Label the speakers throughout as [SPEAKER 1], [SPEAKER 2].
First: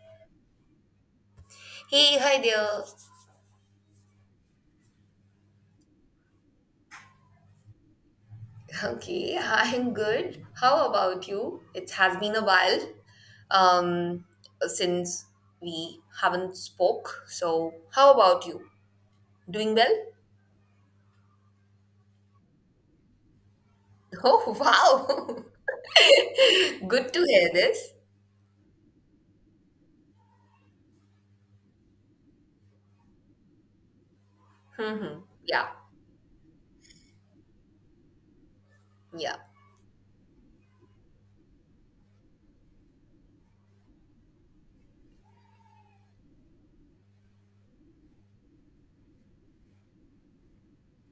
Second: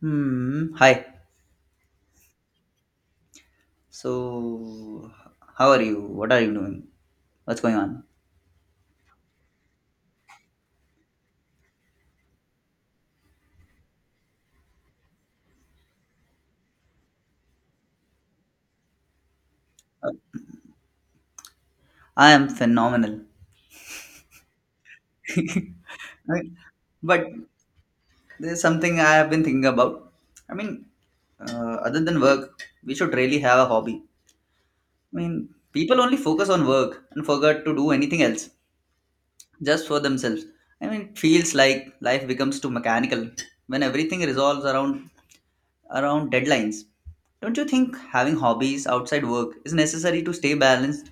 [SPEAKER 1] Hmm. Hi.
[SPEAKER 2] Hey, hi there.
[SPEAKER 1] So, how are you? What are you doing? What's going on?
[SPEAKER 2] Okay, I'm good. How about you? It has been a while um, since we haven't spoke. So, how about you? Doing well?
[SPEAKER 1] I am phenomenal.
[SPEAKER 2] Oh,
[SPEAKER 1] I
[SPEAKER 2] wow.
[SPEAKER 1] mean,
[SPEAKER 2] Good to
[SPEAKER 1] but
[SPEAKER 2] hear this.
[SPEAKER 1] there's something I have been thinking about. I mean, Other than work, we should really have a hobby.
[SPEAKER 2] Hmm, hmm. Yeah,
[SPEAKER 1] People only focus on work and forget to do anything else
[SPEAKER 2] yeah.
[SPEAKER 1] just for themselves. It feels like life becomes too mechanical when everything resolves around deadlines. Don't you think having hobbies outside work is necessary to stay balanced?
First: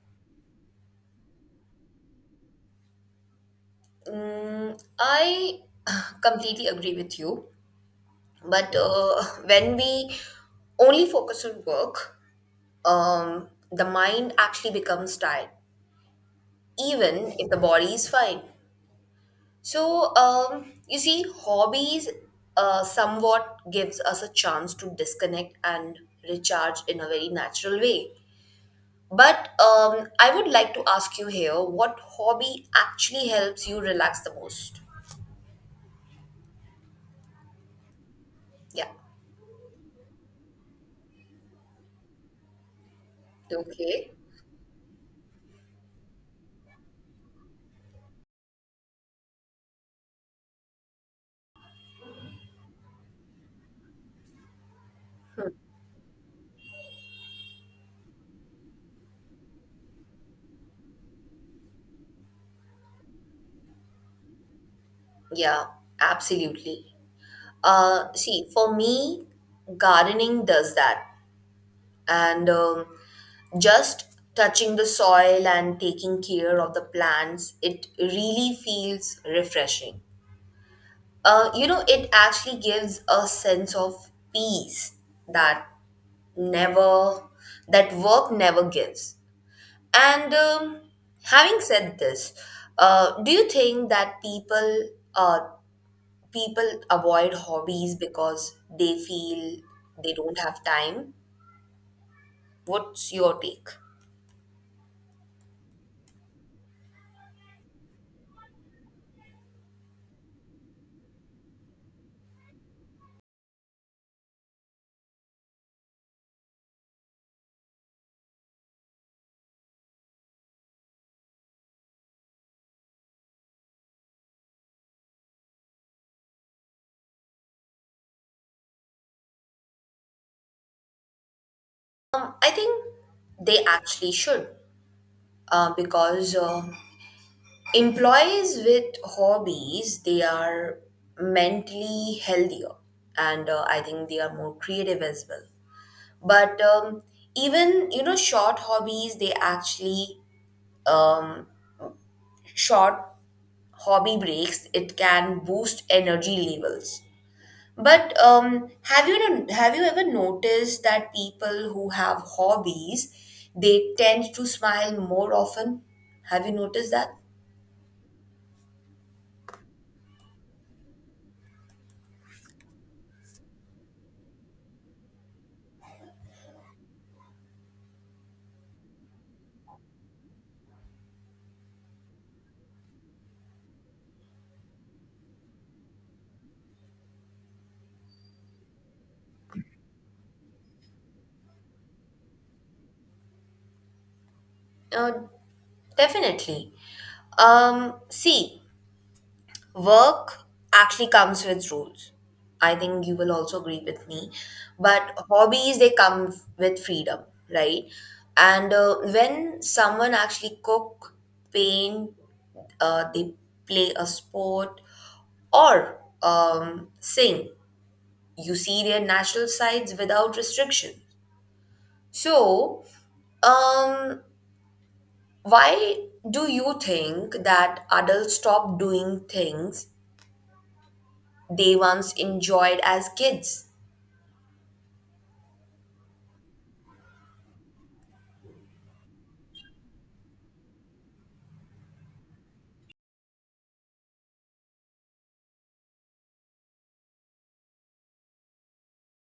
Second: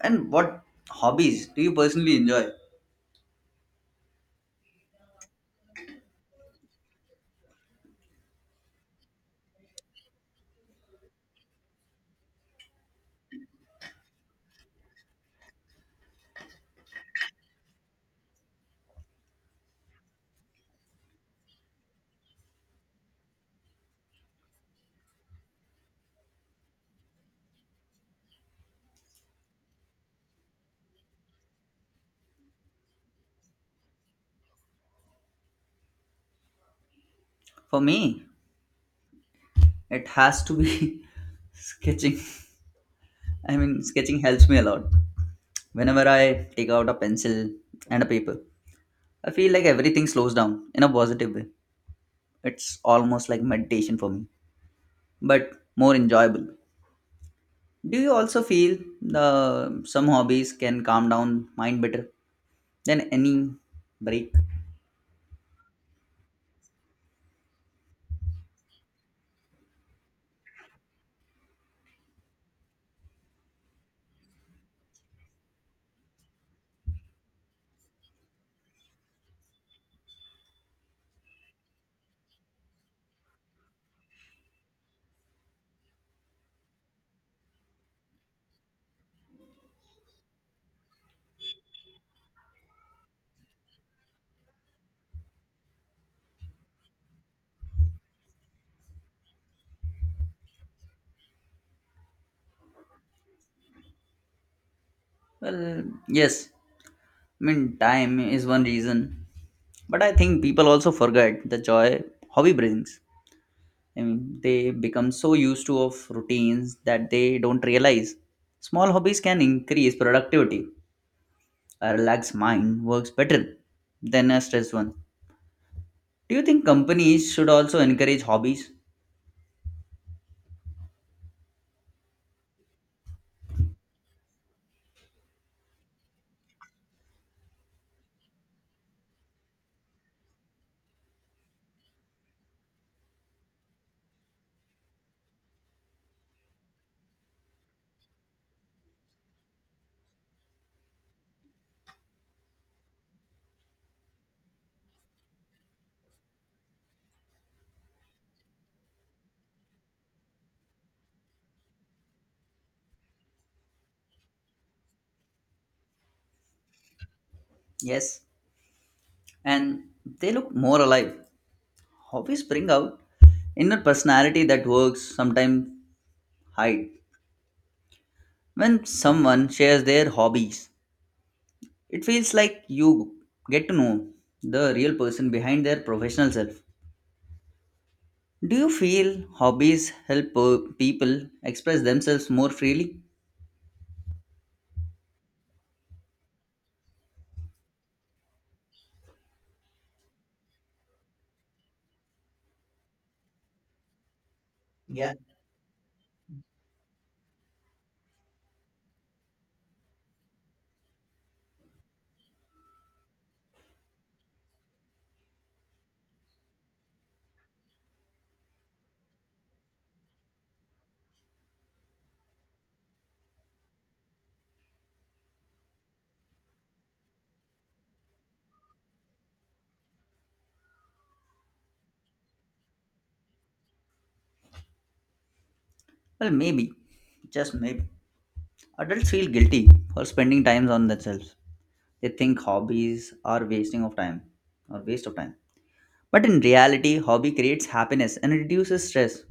[SPEAKER 1] And what hobbies do you personally enjoy?
[SPEAKER 2] I completely agree with you. But when we only focus on work, the mind actually becomes tired even if the body is fine. So, you see, hobbies somewhat gives us a chance to disconnect and recharge in a very natural way. But I would like to ask you here, what hobby actually helps you relax the most?
[SPEAKER 1] For me,
[SPEAKER 2] Yeah.
[SPEAKER 1] it has to be sketching.
[SPEAKER 2] Okay.
[SPEAKER 1] Sketching helps me a lot. Whenever I take out a pencil and a paper, I feel like everything slows down in a positive way. It's almost like meditation for me, but more enjoyable. Do you also feel the some hobbies can calm down mind better than any break?
[SPEAKER 2] Yeah, absolutely. See, for me, gardening does that. And just touching the soil and taking care of the plants it really feels refreshing. Uh, you know it actually gives a sense of peace that never that work never gives. And having said this, do you think that people avoid hobbies because they feel they don't have time? What's your take?
[SPEAKER 1] Well, yes, time is one reason, but I think people also forget the joy hobby brings. They become so used to of routines that they don't realize. Small hobbies can increase productivity. A relaxed mind works better than a stressed one. Do you think companies should also encourage hobbies?
[SPEAKER 2] I think they actually should, because employees with hobbies they are mentally healthier, and I think they are more creative as well. But even you know, short hobbies they actually um, short hobby breaks it can boost energy levels. But have you no- have you ever noticed that people who have hobbies, they tend to smile more often? Have you noticed that?
[SPEAKER 1] Yes, and they look more alive. Hobbies bring out inner personality that works sometimes hide when someone shares their hobbies. It feels like you get to know the real person behind their professional self. Do you feel hobbies help people express themselves more freely?
[SPEAKER 2] Uh, definitely. See, work actually comes with rules. I think you will also agree with me. But
[SPEAKER 1] Yeah.
[SPEAKER 2] hobbies, they with freedom, right? And when someone actually cook, paint, they play a sport or saying you see their natural sides without restriction. So, um, why do you think that adults stop doing things they once enjoyed as kids?
[SPEAKER 1] Well, maybe, just maybe. Adults feel guilty for spending time on themselves. They think hobbies are wasting of time or waste of time. But in reality, hobby creates happiness and reduces stress.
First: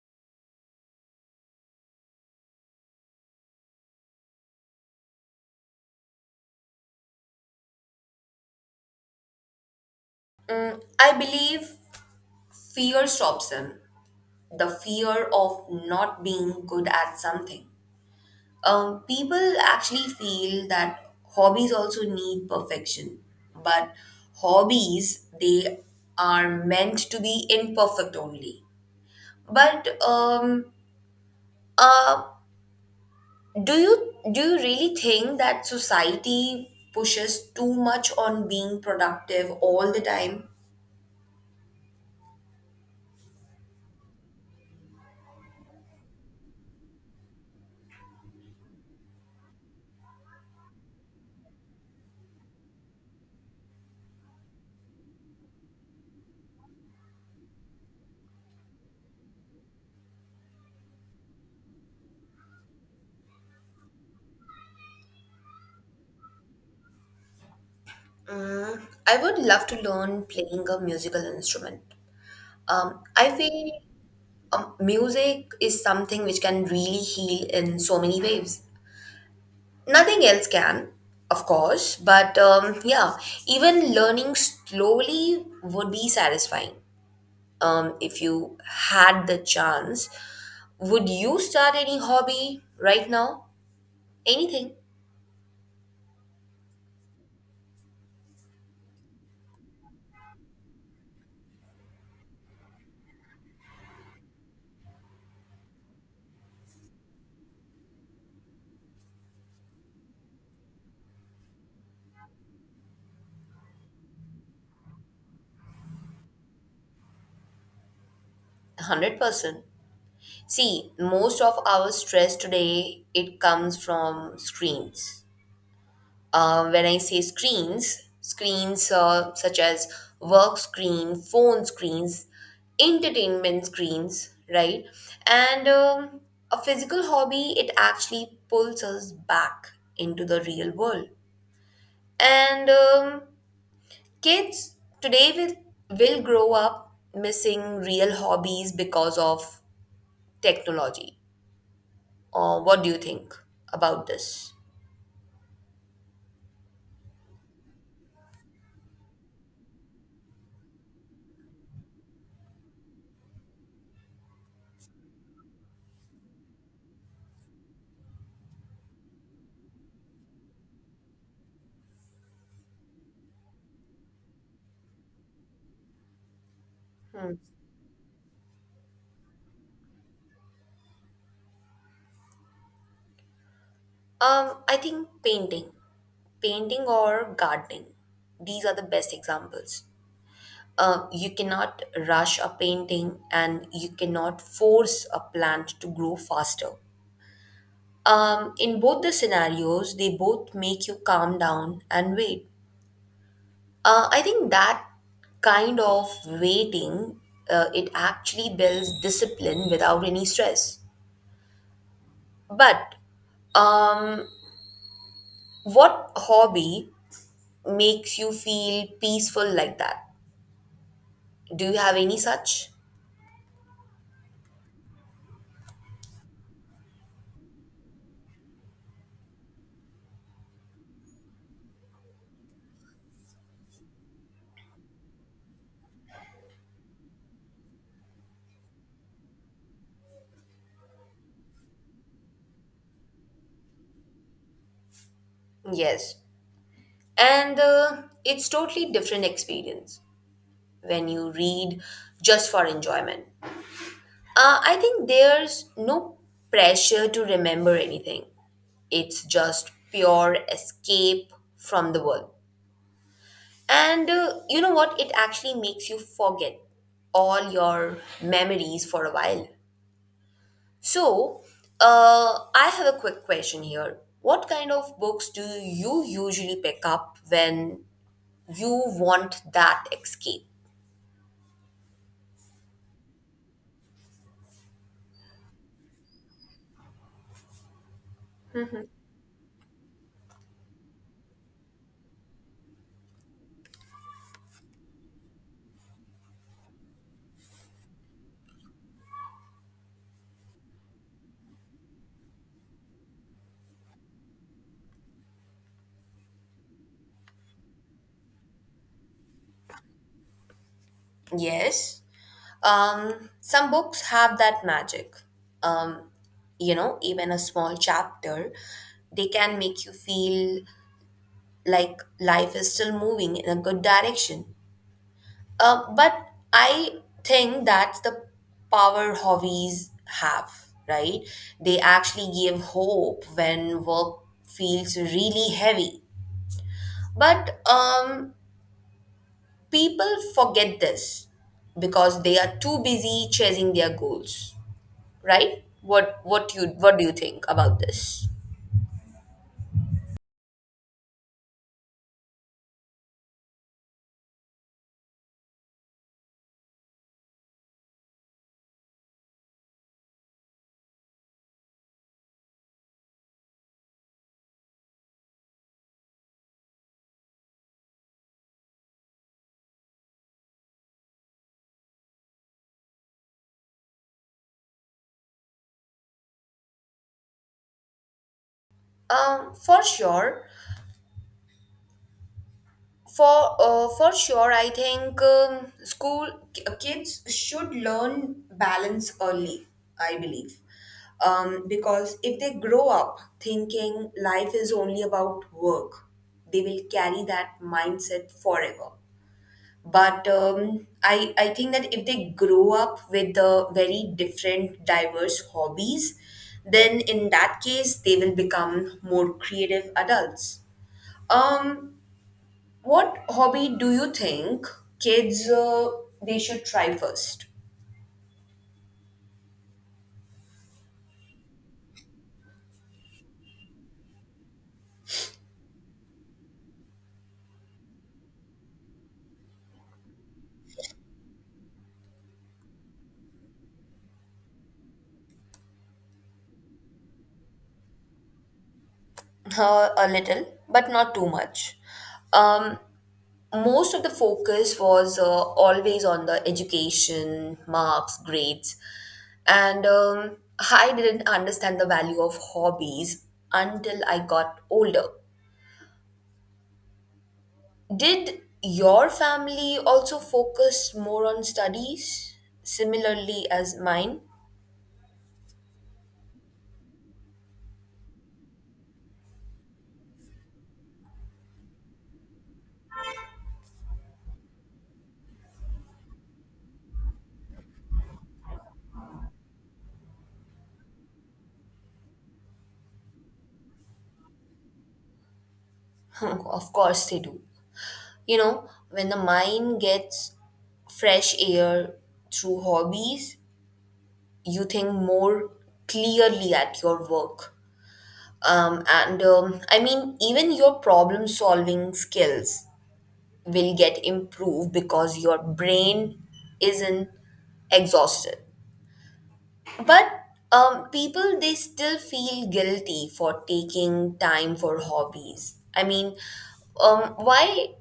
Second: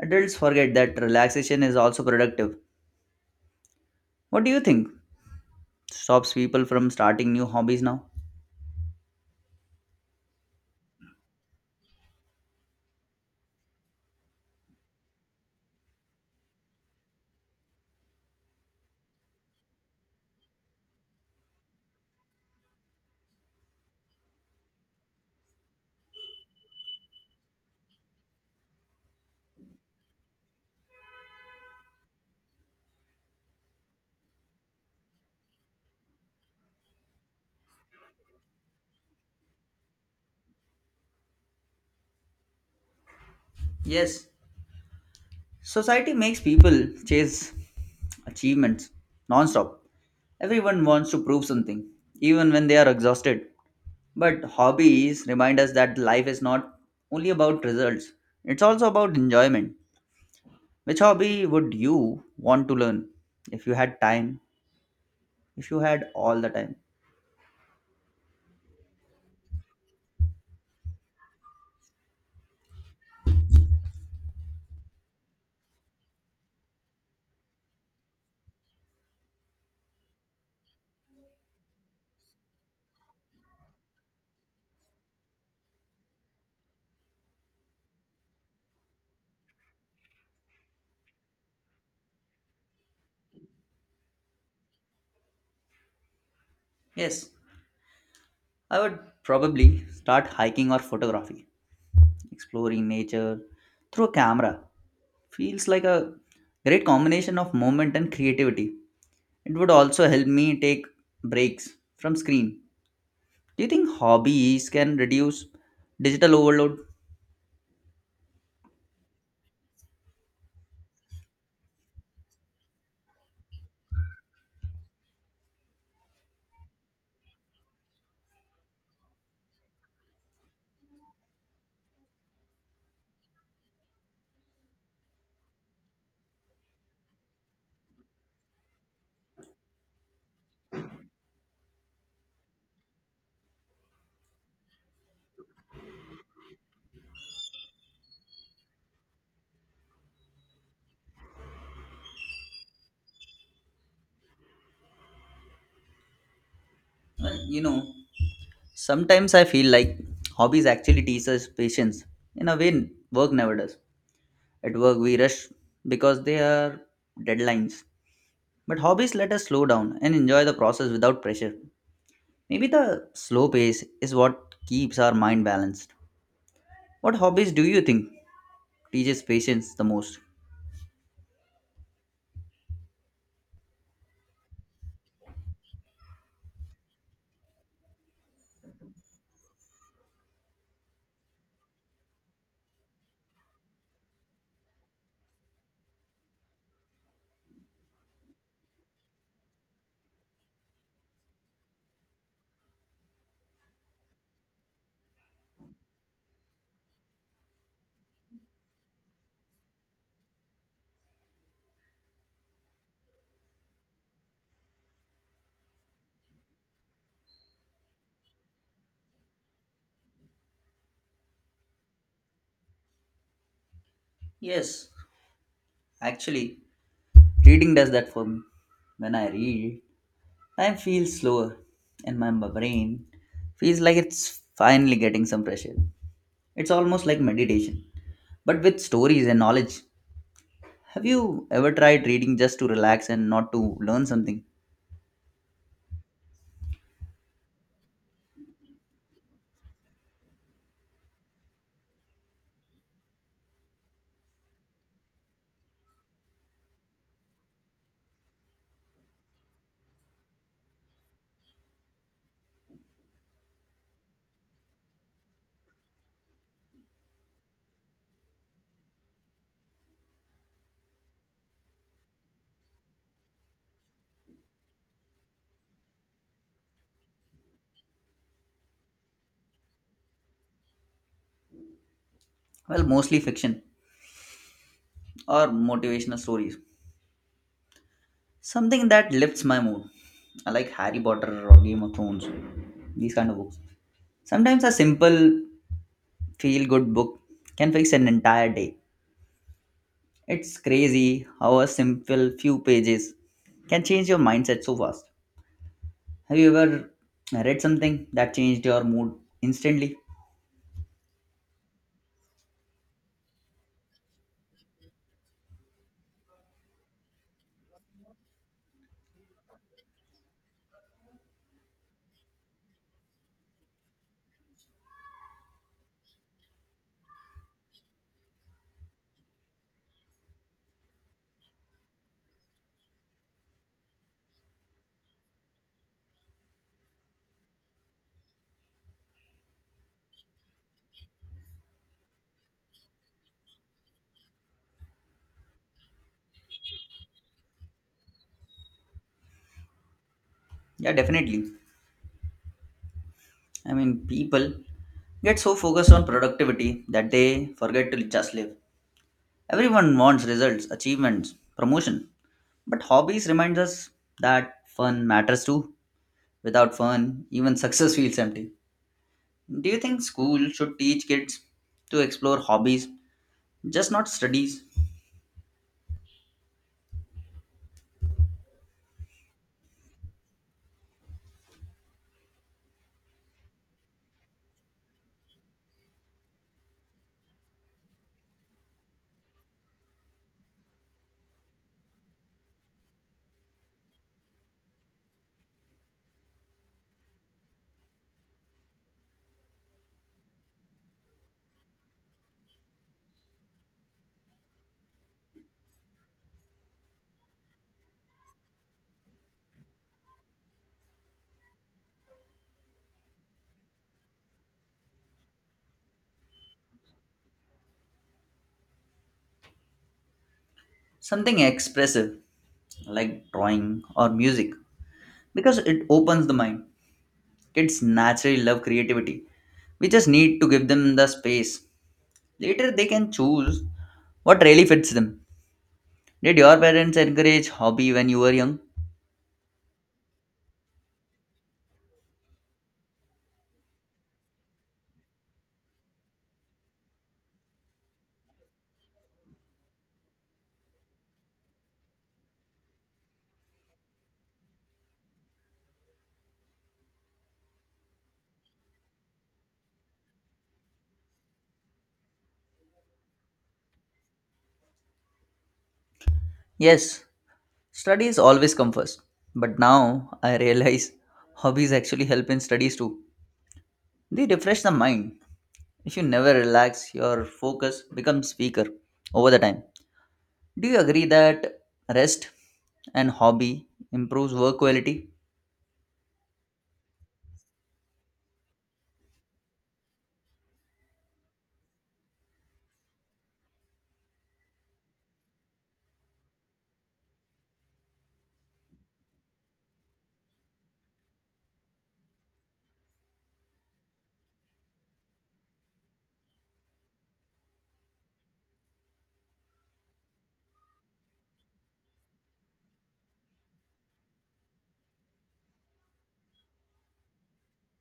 [SPEAKER 1] Adults forget that relaxation is also productive. What do you think stops people from starting new hobbies now?
[SPEAKER 2] I believe fear stops them. The fear of not being good at something. People actually feel that hobbies also need perfection, but hobbies they are meant to be imperfect only. But uh do you really think that society pushes too much on being productive all the time?
[SPEAKER 1] Yes, society makes people chase achievements non-stop. Everyone wants to prove something, even when they are exhausted. But hobbies remind us that life is not only about results, it's also about enjoyment. Which hobby would you want to learn if you had time, if you had all the time?
[SPEAKER 2] I would love to learn playing a musical instrument. I feel music is something which can really heal in so many ways. Nothing else can, of course, but yeah, even learning slowly would be satisfying. If you had the chance, would you start any hobby right now? Anything?
[SPEAKER 1] Yes, I would probably start hiking or photography, exploring nature through a camera. Feels like a great combination of movement and creativity. It would also help me take breaks from screen. Do you think hobbies can reduce digital overload?
[SPEAKER 2] 100%. See, most of our stress today, it comes from screens. When I say screens such as work screen, phone screens, entertainment screens, right? And a physical hobby, it actually pulls us back into the real world. And kids today will grow up missing real hobbies because of technology. What do you think about this?
[SPEAKER 1] Well, you know, sometimes I feel like hobbies actually teach us patience in a way work never does. At work, we rush because they are deadlines. But hobbies let us slow down and enjoy the process without pressure. Maybe the slow pace is what keeps our mind balanced. What hobbies do you think teaches patience the most?
[SPEAKER 2] I think painting. Painting or gardening. These are the best examples. You cannot rush a painting and you cannot force a plant to grow faster. In both the scenarios, they both make you calm down and wait. I think that kind of waiting, it actually builds discipline without any stress. But um, what hobby makes you feel peaceful like that? Do you have any such?
[SPEAKER 1] Yes, actually, reading does that for me. When I read, time feels slower and my brain feels like it's finally getting some pressure. It's almost like meditation, but with stories and knowledge. Have you ever tried reading just to relax and not to learn something?
[SPEAKER 2] Yes, and it's totally different experience when you read just for enjoyment. I think there's no pressure to remember anything. It's just pure escape from the world. And you know what? It actually makes you forget all your memories for a while. So, I have a quick question here. What kind of books do you usually pick up when you want that escape?
[SPEAKER 1] Well, mostly fiction or motivational stories. Something that lifts my mood. I like Harry Potter or Game of Thrones, these kind of books. Sometimes a simple feel good book can fix an entire day. It's crazy how a simple few pages can change your mindset so fast. Have you ever read something that changed your mood instantly?
[SPEAKER 2] Yes. Some books have that magic. You know, even a small chapter, they can make you feel like life is still moving in a good direction. But I think that's the power hobbies have, right? They actually give hope when work feels really heavy. But people forget this because they are too busy chasing their goals, right? What do you think about this?
[SPEAKER 1] Yeah, definitely. People get so focused on productivity that they forget to just live. Everyone wants results, achievements, promotion. But hobbies remind us that fun matters too. Without fun, even success feels empty. Do you think school should teach kids to explore hobbies, just not studies?
[SPEAKER 2] For sure. For sure, I think kids should learn balance early. I believe, because if they grow up thinking life is only about work, they will carry that mindset forever. But I think that if they grow up with very different, diverse hobbies, then in that case they will become more creative adults. Um, what hobby do you think kids they should try first?
[SPEAKER 1] Something expressive like drawing or music because it opens the mind. Kids naturally love creativity. We just need to give them the space. Later, they can choose what really fits them. Did your parents encourage hobby when you were young?
[SPEAKER 2] A little, but not too much. Um, most of the focus was always on the education, marks, grades, and I didn't understand the value of hobbies until I got older. Did your family also focus more on studies similarly as mine?
[SPEAKER 1] Yes, studies always come first. But now I realize hobbies actually help in studies too. They refresh the mind. If you never relax, your focus becomes weaker over the time. Do you agree that rest and hobby improves work quality?
[SPEAKER 2] Of course they do. You know, when the mind gets fresh air through hobbies, you think more clearly at your work. And I mean, even your problem solving skills will get improved because your brain isn't exhausted. But people, they still feel guilty for taking time for hobbies. I mean, um, why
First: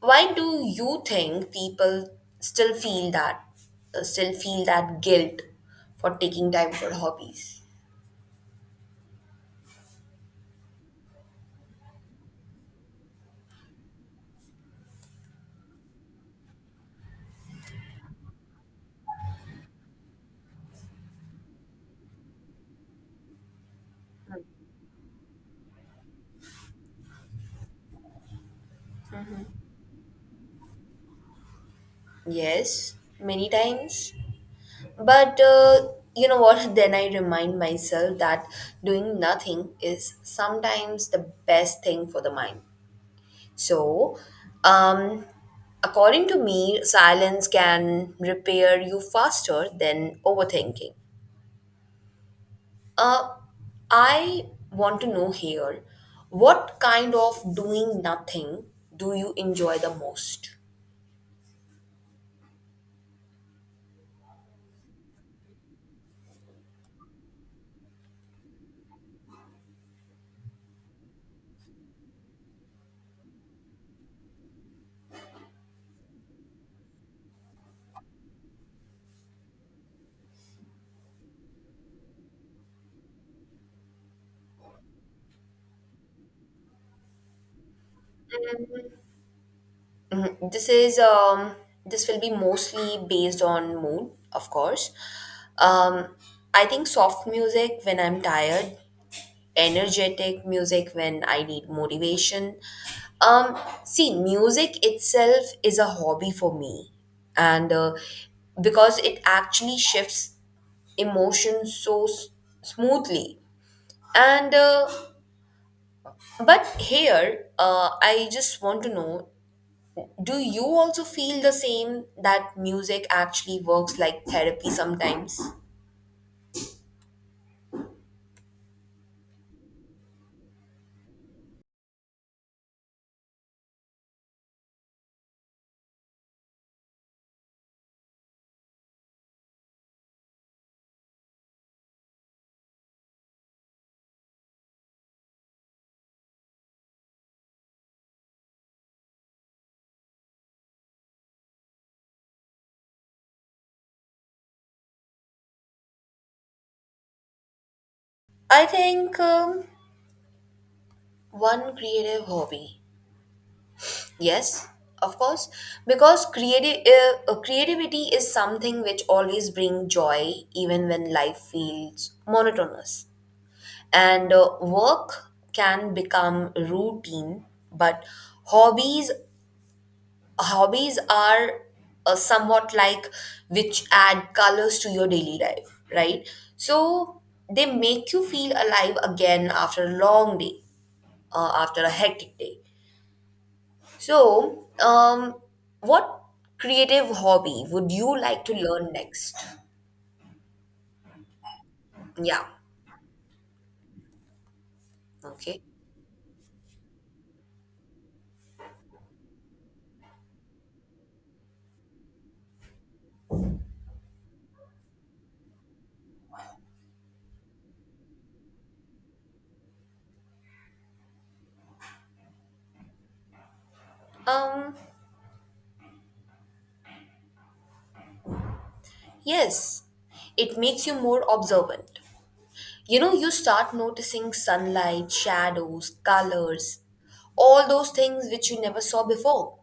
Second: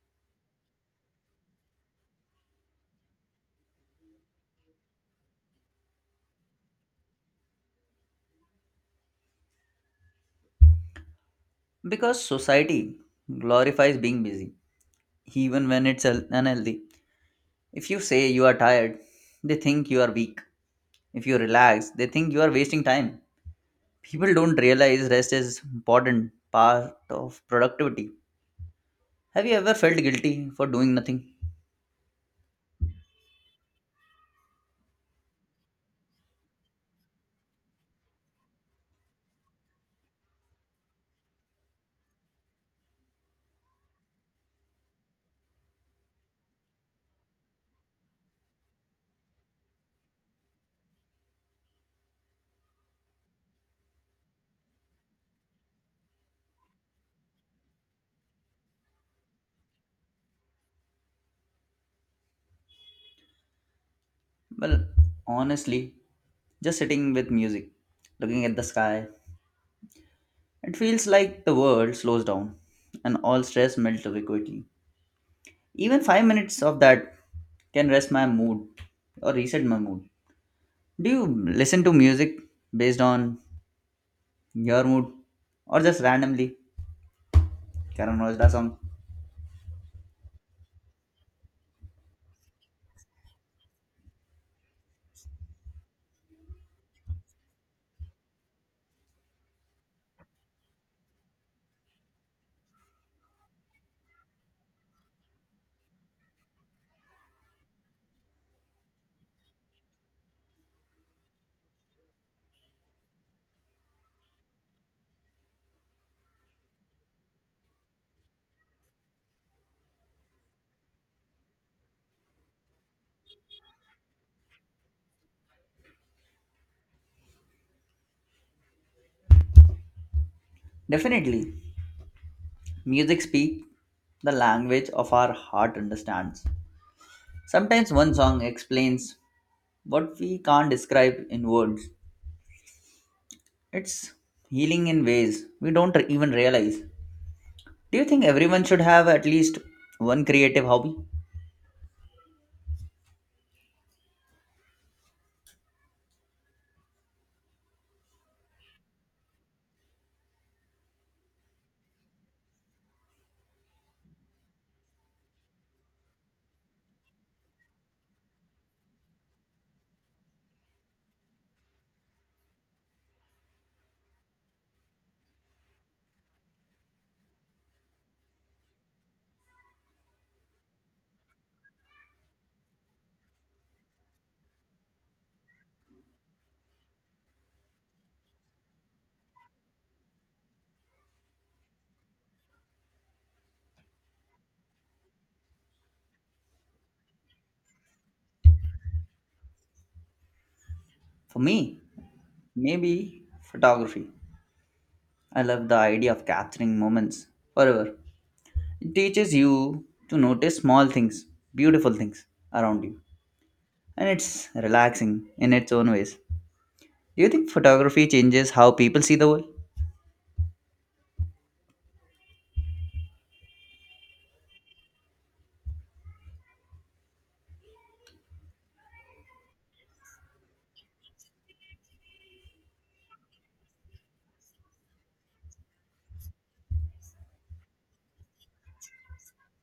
[SPEAKER 2] why do you think people still feel that still feel that guilt for taking time for hobbies?
[SPEAKER 1] Because society glorifies being busy, even when it's unhealthy. If you say you are tired, they think you are weak. If you relax, they think you are wasting time. People don't realize rest is important part of productivity. Have you ever felt guilty for doing nothing?
[SPEAKER 2] Yes, many times. But you know what? Then I remind myself that doing nothing is sometimes the best thing for the mind. So, um, according to me, silence can repair you faster than overthinking. Uh, I want to know here what kind of doing nothing do you enjoy the most?
[SPEAKER 1] Well, honestly, just sitting with music, looking at the sky, it feels like the world slows down and all stress melts away quickly. Even 5 minutes of that can rest my mood or reset my mood. Do you listen to music based on your mood or just randomly? Karan Rojda song.
[SPEAKER 2] Mhm. This is this will be mostly based on mood, of course. Um, I think soft music when I'm tired, energetic music when I need motivation. Um, see, music itself is a hobby for me, and because it actually shifts emotions smoothly. And but here, I just want to know, do you also feel the same that music actually works like therapy sometimes?
[SPEAKER 1] Definitely, music speaks the language of our heart understands. Sometimes one song explains what we can't describe in words. It's healing in ways we don't even realize. Do you think everyone should have at least one creative hobby?
[SPEAKER 2] I think one creative hobby. Yes, of course, because creative creativity is something which always brings joy even when life feels monotonous. And work can become routine, but hobbies hobbies are somewhat like which add colors to your daily life, right? So they make you feel alive again after a long day, after a hectic day. So, what creative hobby would you like to learn next?
[SPEAKER 1] For me,
[SPEAKER 2] Yeah,
[SPEAKER 1] maybe photography. I
[SPEAKER 2] okay.
[SPEAKER 1] love the idea of capturing moments forever. It teaches you to notice small things, beautiful things around you, and it's relaxing in its own ways. Do you think photography changes how people see the world?
[SPEAKER 2] Um, yes, it makes you more observant. You know, you start noticing sunlight, shadows, colors, all those things which you never saw before.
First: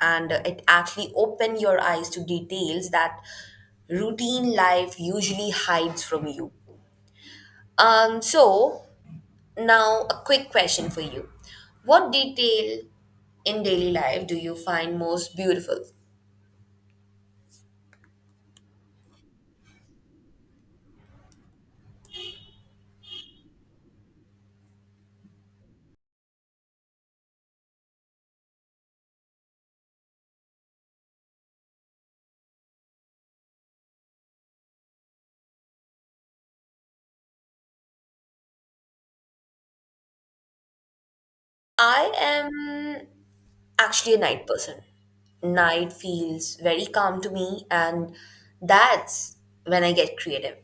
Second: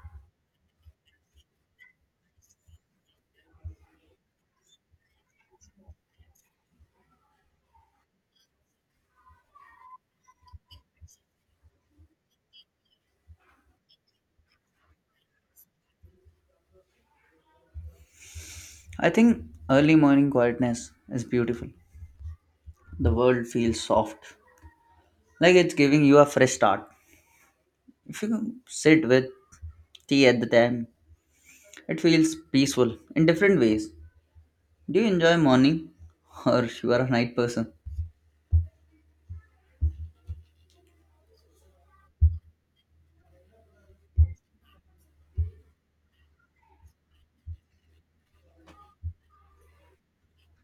[SPEAKER 2] And it actually open your eyes to details that routine life usually hides from you. So now a quick question for you. What detail in daily life do you find most beautiful?
[SPEAKER 1] I think early morning quietness is beautiful. The world feels soft, like it's giving you a fresh start. If you sit with tea at the time, it feels peaceful in different ways. Do you enjoy morning or you are a night person?
[SPEAKER 2] I am actually a night person. Night feels very calm to me, and that's when I get creative.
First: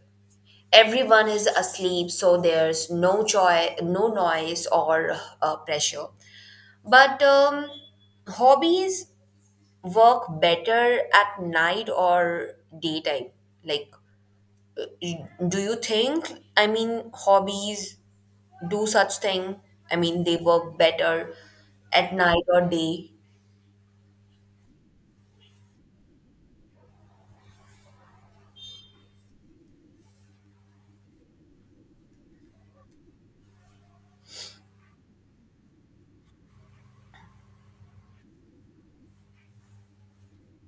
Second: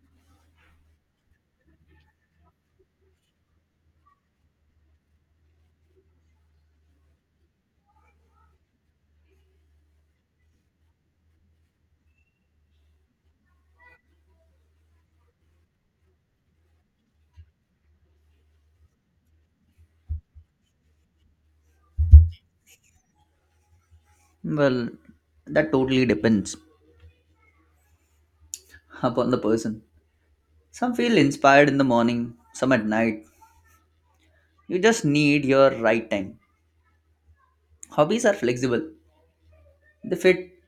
[SPEAKER 2] Everyone is asleep, so there's no joy, no noise or pressure. But hobbies work better at night or daytime. Like, do you think? I mean, hobbies do such thing. I mean, they work better at night or day.
[SPEAKER 1] Well, that totally depends upon the person. Some feel inspired in the morning, some at night. You just need your right time. Hobbies are flexible. They fit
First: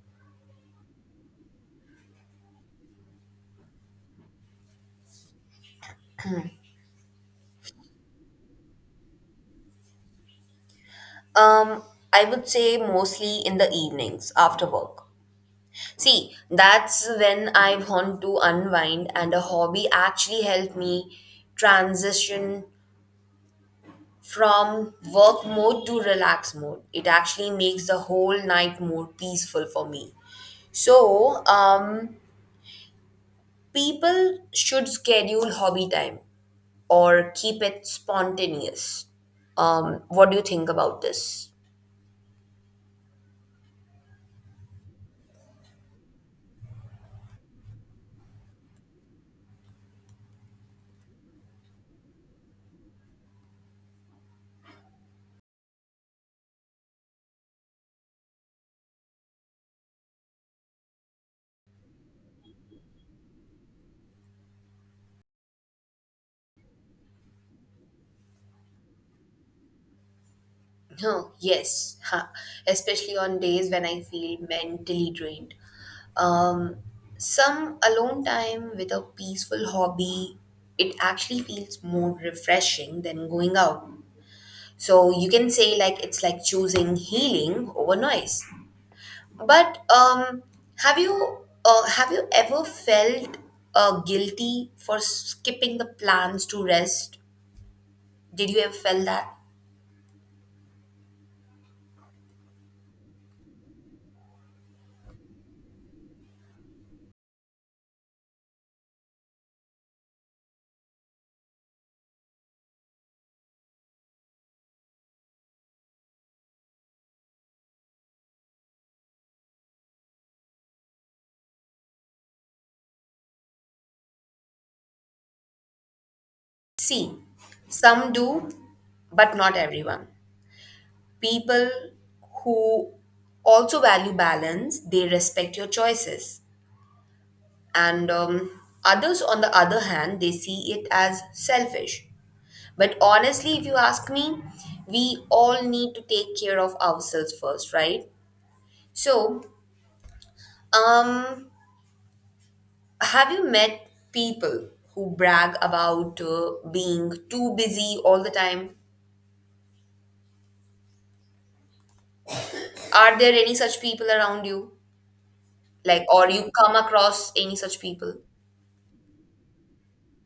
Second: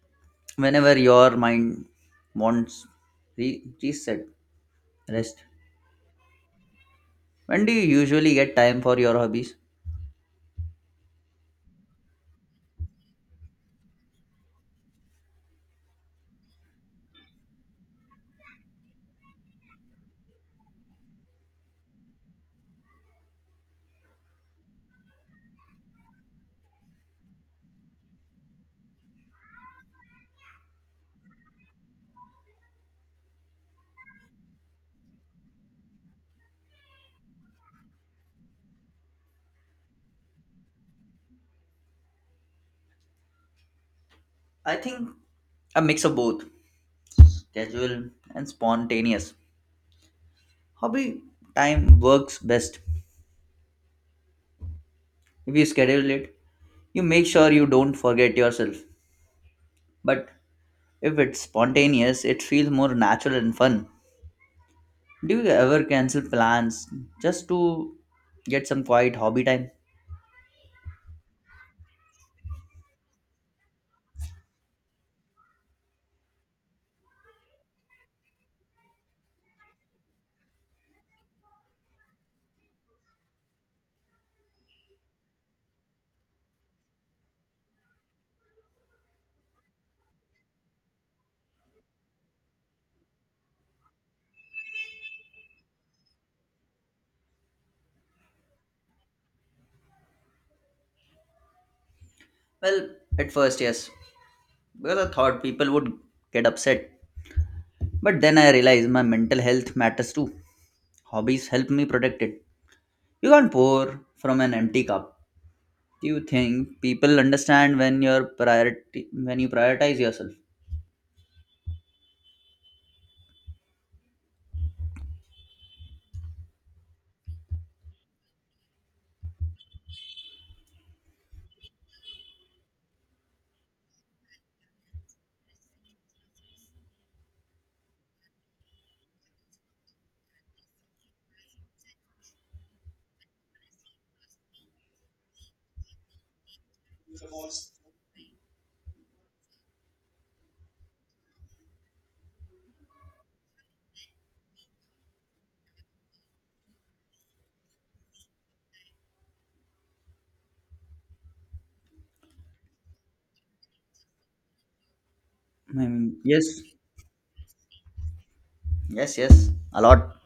[SPEAKER 1] whenever your mind wants reset, rest. When do you usually get time for your hobbies?
[SPEAKER 2] Um, I would say mostly in the evenings after work. See, that's when I want to unwind, and a hobby actually helped me transition from work mode to relax mode. It actually makes the whole night more peaceful for me. So, people should schedule hobby time or keep it spontaneous. What do you think about this?
[SPEAKER 1] I think a mix of both, schedule and spontaneous. Hobby time works best. If you schedule it, you make sure you don't forget yourself. But if it's spontaneous, it feels more natural and fun. Do you ever cancel plans just to get some quiet hobby time?
[SPEAKER 2] Oh, yes, ha, especially on days when I feel mentally drained. Um, some alone time with a peaceful hobby, it actually feels more refreshing than going out. So you can say like it's like choosing healing over noise. But have you ever felt guilty for skipping the plans to rest? Did you ever felt that?
[SPEAKER 1] Well, at first, yes, because I thought people would get upset. But then I realized my mental health matters too. Hobbies help me protect it. You can't pour from an empty cup. Do you think people understand when you're priority when you prioritize yourself?
[SPEAKER 2] See, some do, but not everyone. People who also value balance, they respect your choices. And others, on the other hand, they see it as selfish. But honestly, if you ask me, we all need to take care of ourselves first, right? So, um, have you met people who brag about being too busy all the time? Are there any such people around you?
[SPEAKER 1] I
[SPEAKER 2] Like
[SPEAKER 1] mean,
[SPEAKER 2] or you
[SPEAKER 1] yes,
[SPEAKER 2] come across any such people?
[SPEAKER 1] Yes, yes, a lot.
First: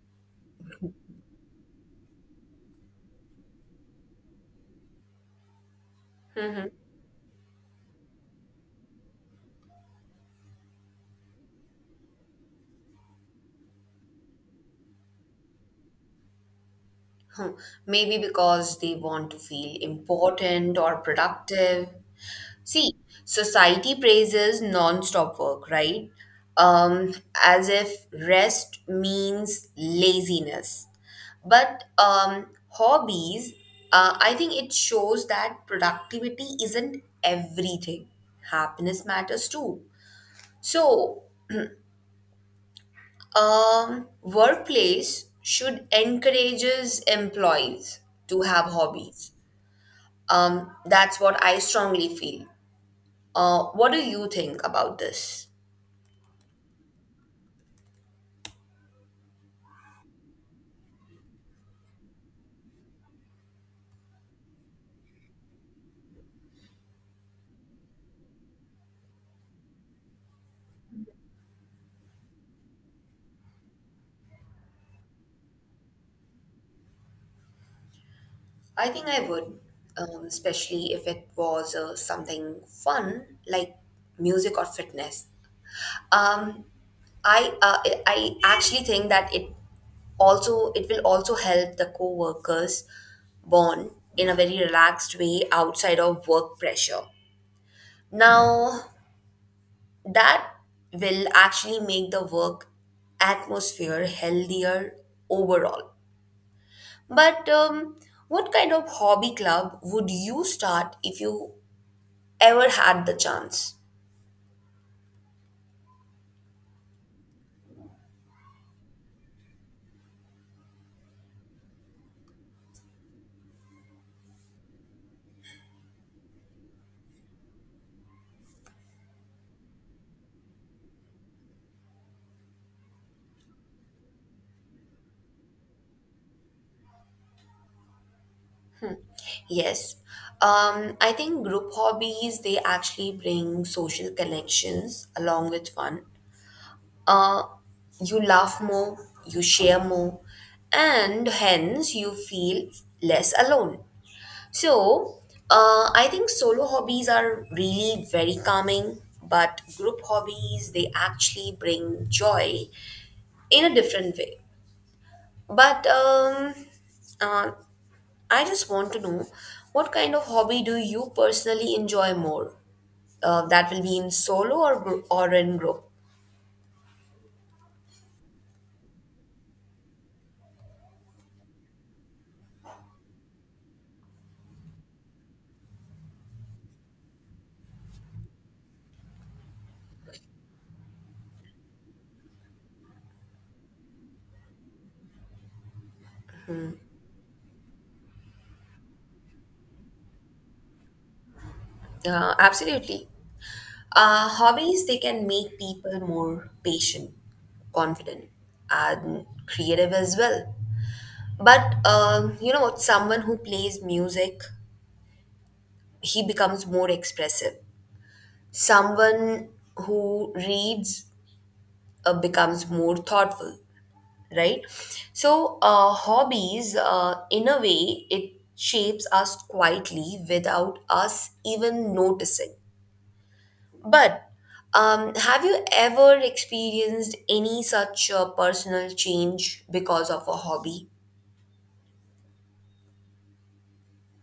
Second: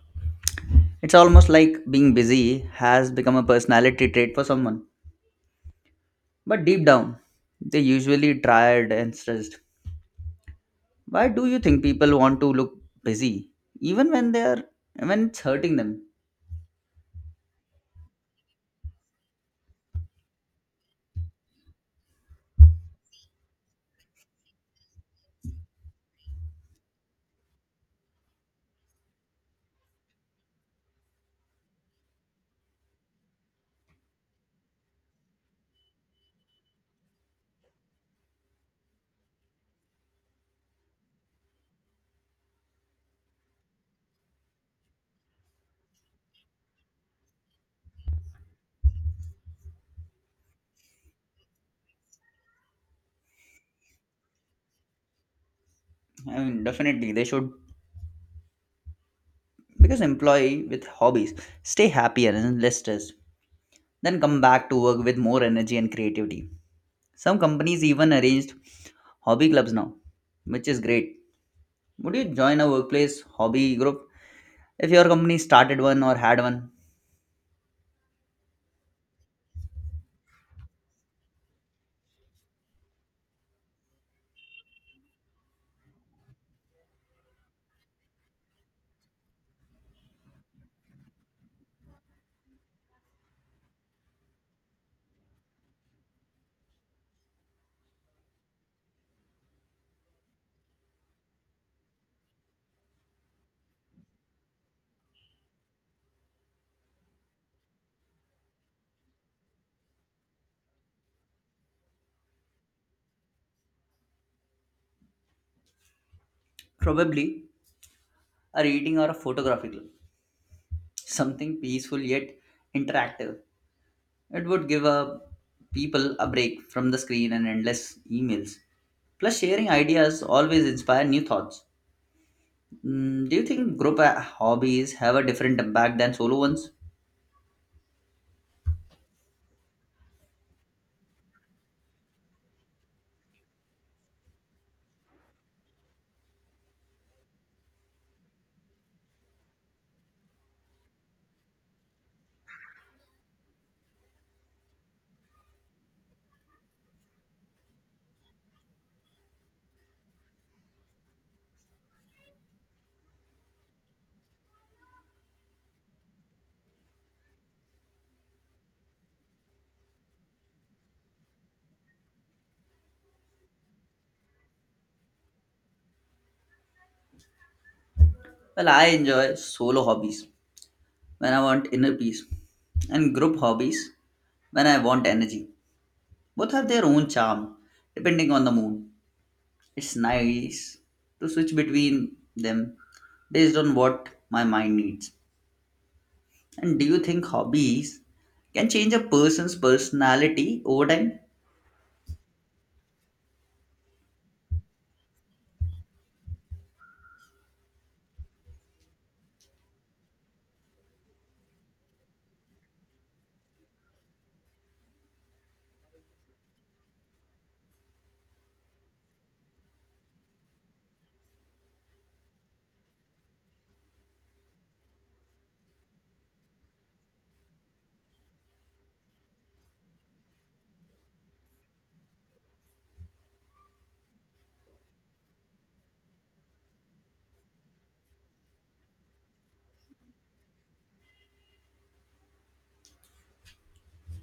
[SPEAKER 1] It's almost like being busy has become a personality trait for someone. But deep down, they're usually tired and stressed. Why do you think people want to look busy even when they're when it's hurting them?
[SPEAKER 2] Hmm, maybe because they want to feel important or productive. See, society praises non-stop work, right? um as if rest means laziness. But hobbies, I think it shows that productivity isn't everything, happiness matters too. So, workplace should encourages employees to have hobbies. That's what I strongly feel. What do you think about this?
[SPEAKER 1] Definitely they should because employee with hobbies stay happier and less stressed, then come back to work with more energy and creativity. Some companies even arranged hobby clubs now, which is great. Would you join a workplace hobby group? If your company started one or had one,
[SPEAKER 2] I think I would, especially if it was something fun like music or fitness. Um, I actually think that it will also help the co-workers bond in a very relaxed way outside of work pressure. Now, that will actually make the work atmosphere healthier overall. But what kind of hobby club would you start if you ever had the chance?
[SPEAKER 1] probably a reading or a photography club, something peaceful yet interactive. It would give a people a break from the screen and endless emails. Plus, sharing ideas always inspire new thoughts. Mm, do you think group hobbies have a different impact than solo ones?
[SPEAKER 2] Yes, I think group hobbies they actually bring social connections along with fun. Uh, you laugh more, you share more, and hence you feel less alone. So, I think solo hobbies are really very calming, but group hobbies, they actually bring joy in a different way. But uh, I just want to know, what kind of hobby do you personally enjoy more? That will be in solo or group or in group.
[SPEAKER 1] Well, I enjoy solo hobbies when I want inner peace, and group hobbies when I want energy. Both have their own charm, depending on the mood. It's nice to switch between them based on what my mind needs. And do you think hobbies can change a person's personality over time?
[SPEAKER 2] Absolutely. Hobbies, they can make people more patient, confident, and creative as well. But you know what? Someone who plays music, he becomes more expressive. Someone who reads becomes more thoughtful, right? So, hobbies, in a way, it shapes us quietly without us even noticing. But have you ever experienced any such personal change because of a hobby?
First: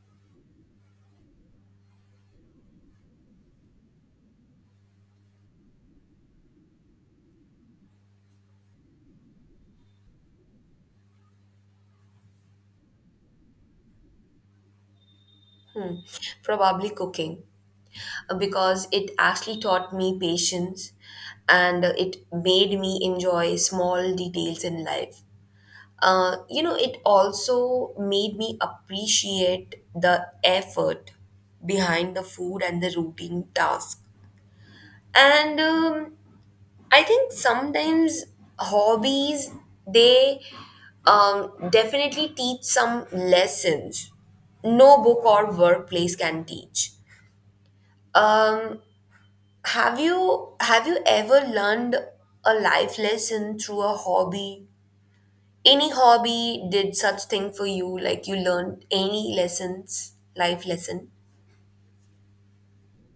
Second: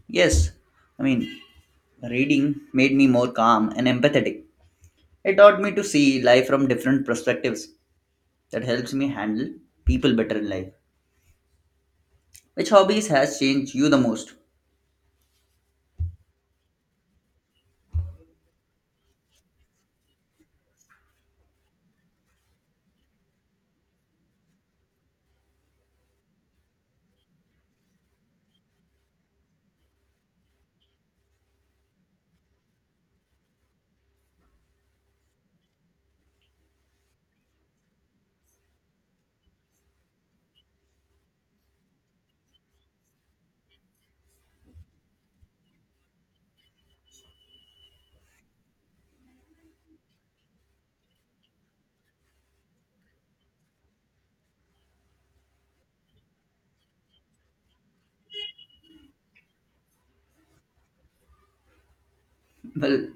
[SPEAKER 1] Yes. I mean, Reading made me more calm and empathetic. It taught me to see life from different perspectives that helps me handle people better in life. Which hobbies has changed you the most?
[SPEAKER 2] Hmm, probably cooking, because it actually taught me patience and it made me enjoy small details in life. You know, it also made me appreciate the effort behind the food and the routine task. And I think sometimes hobbies, they definitely teach some lessons no book or workplace can teach. Um, have you ever learned a life lesson through a hobby? Any hobby did such thing for you, like you learned any lessons, life lesson?
[SPEAKER 1] Well,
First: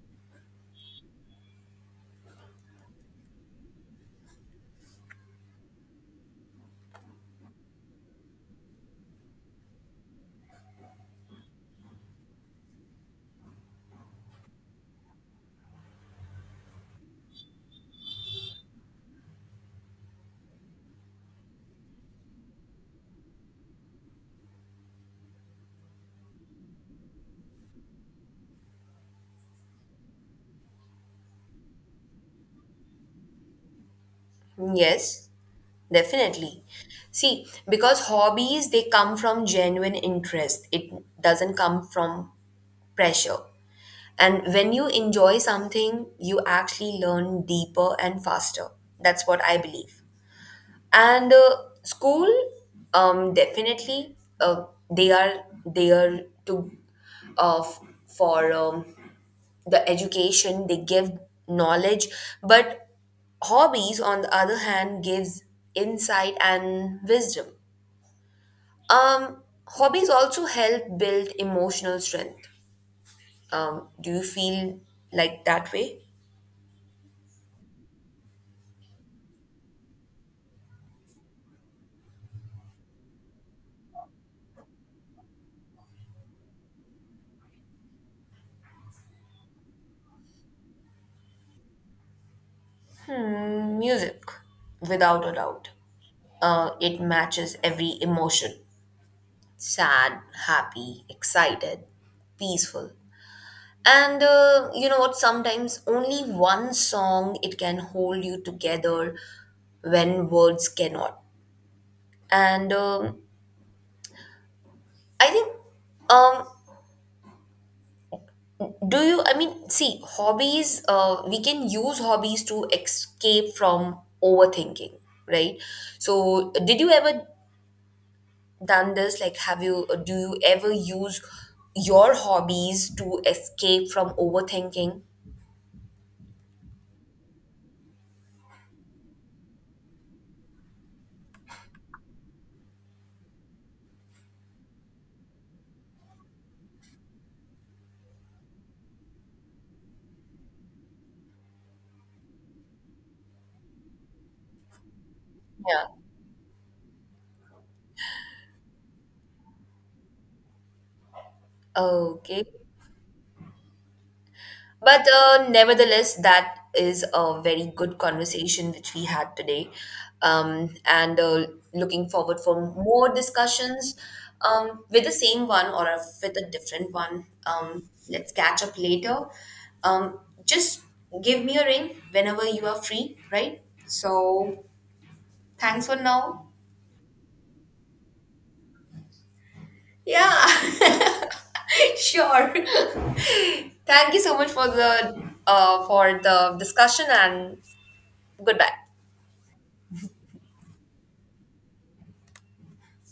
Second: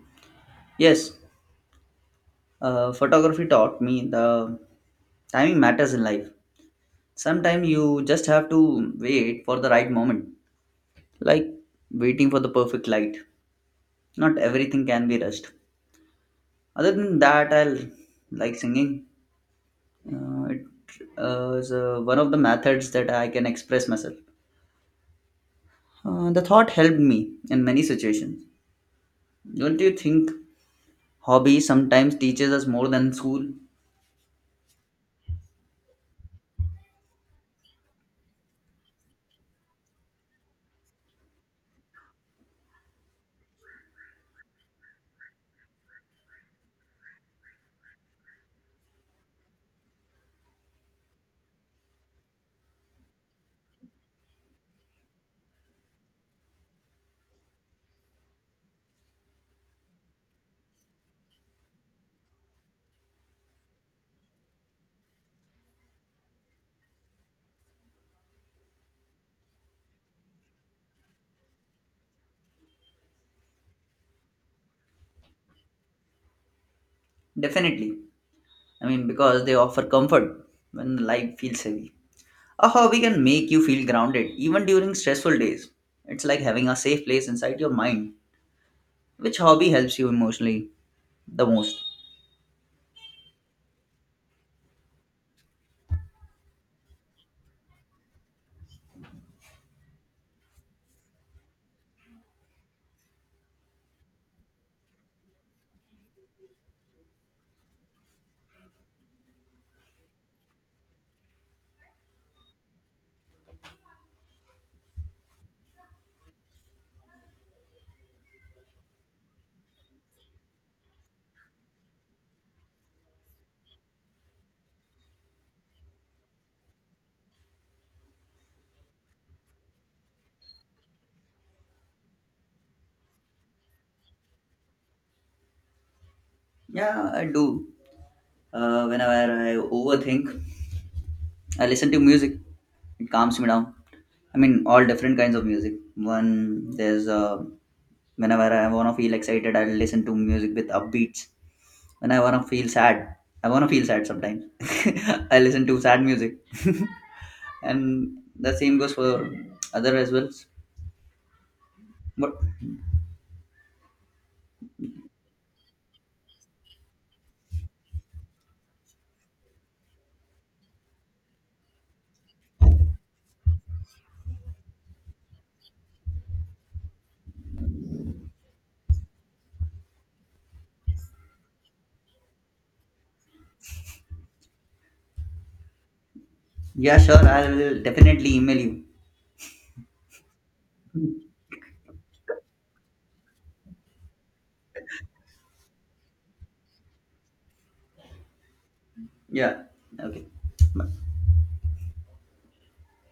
[SPEAKER 1] yes, photography taught me the timing matters in life. Sometimes you just have to wait for the right moment, like waiting for the perfect light. Not everything can be rushed. Other than that, I'll like singing. It is one of the methods that I can express myself. The thought helped me in many situations. Don't you think hobby sometimes teaches us more than school?
[SPEAKER 2] Yes, definitely. See, because hobbies they come from genuine interest. It doesn't come from pressure. And when you enjoy something, you actually learn deeper and faster. That's what I believe. And school definitely they are there to uh, f- for the education they give knowledge, but hobbies on the other hand gives insight and wisdom. um hobbies also help build emotional strength. Do you feel like that way?
[SPEAKER 1] Definitely. Because they offer comfort when life feels heavy. A hobby can make you feel grounded even during stressful days. It's like having a safe place inside your mind. Which hobby helps you emotionally the most?
[SPEAKER 2] Hmm, music without a doubt. Uh, it matches every emotion, sad, happy, excited, peaceful. And you know what? Sometimes only one song it can hold you together when words cannot. And I think, um, do you? I mean, see, hobbies. We can use hobbies to escape from overthinking, right? So, did you ever done this? Like, have you? Do you ever use your hobbies to escape from overthinking?
[SPEAKER 1] Yeah, I do. Whenever I overthink, I listen to music. It calms me down. I mean, all different kinds of music. One, there's Whenever I want to feel excited, I listen to music with upbeats. When I want to feel sad, I want to feel sad sometimes. I listen to
[SPEAKER 2] Yeah.
[SPEAKER 1] sad music. And the same goes for other as well, but
[SPEAKER 2] Okay. But nevertheless, that is a very good conversation which we had today. And looking forward for more discussions with the same one or with a different one. Let's catch up later. Um, just give me a ring whenever you are free, right? So thanks for now.
[SPEAKER 1] yeah, sure, I'll definitely email you.
[SPEAKER 2] Yeah, sure. Thank you so much for the discussion and goodbye.
[SPEAKER 1] Yeah, okay.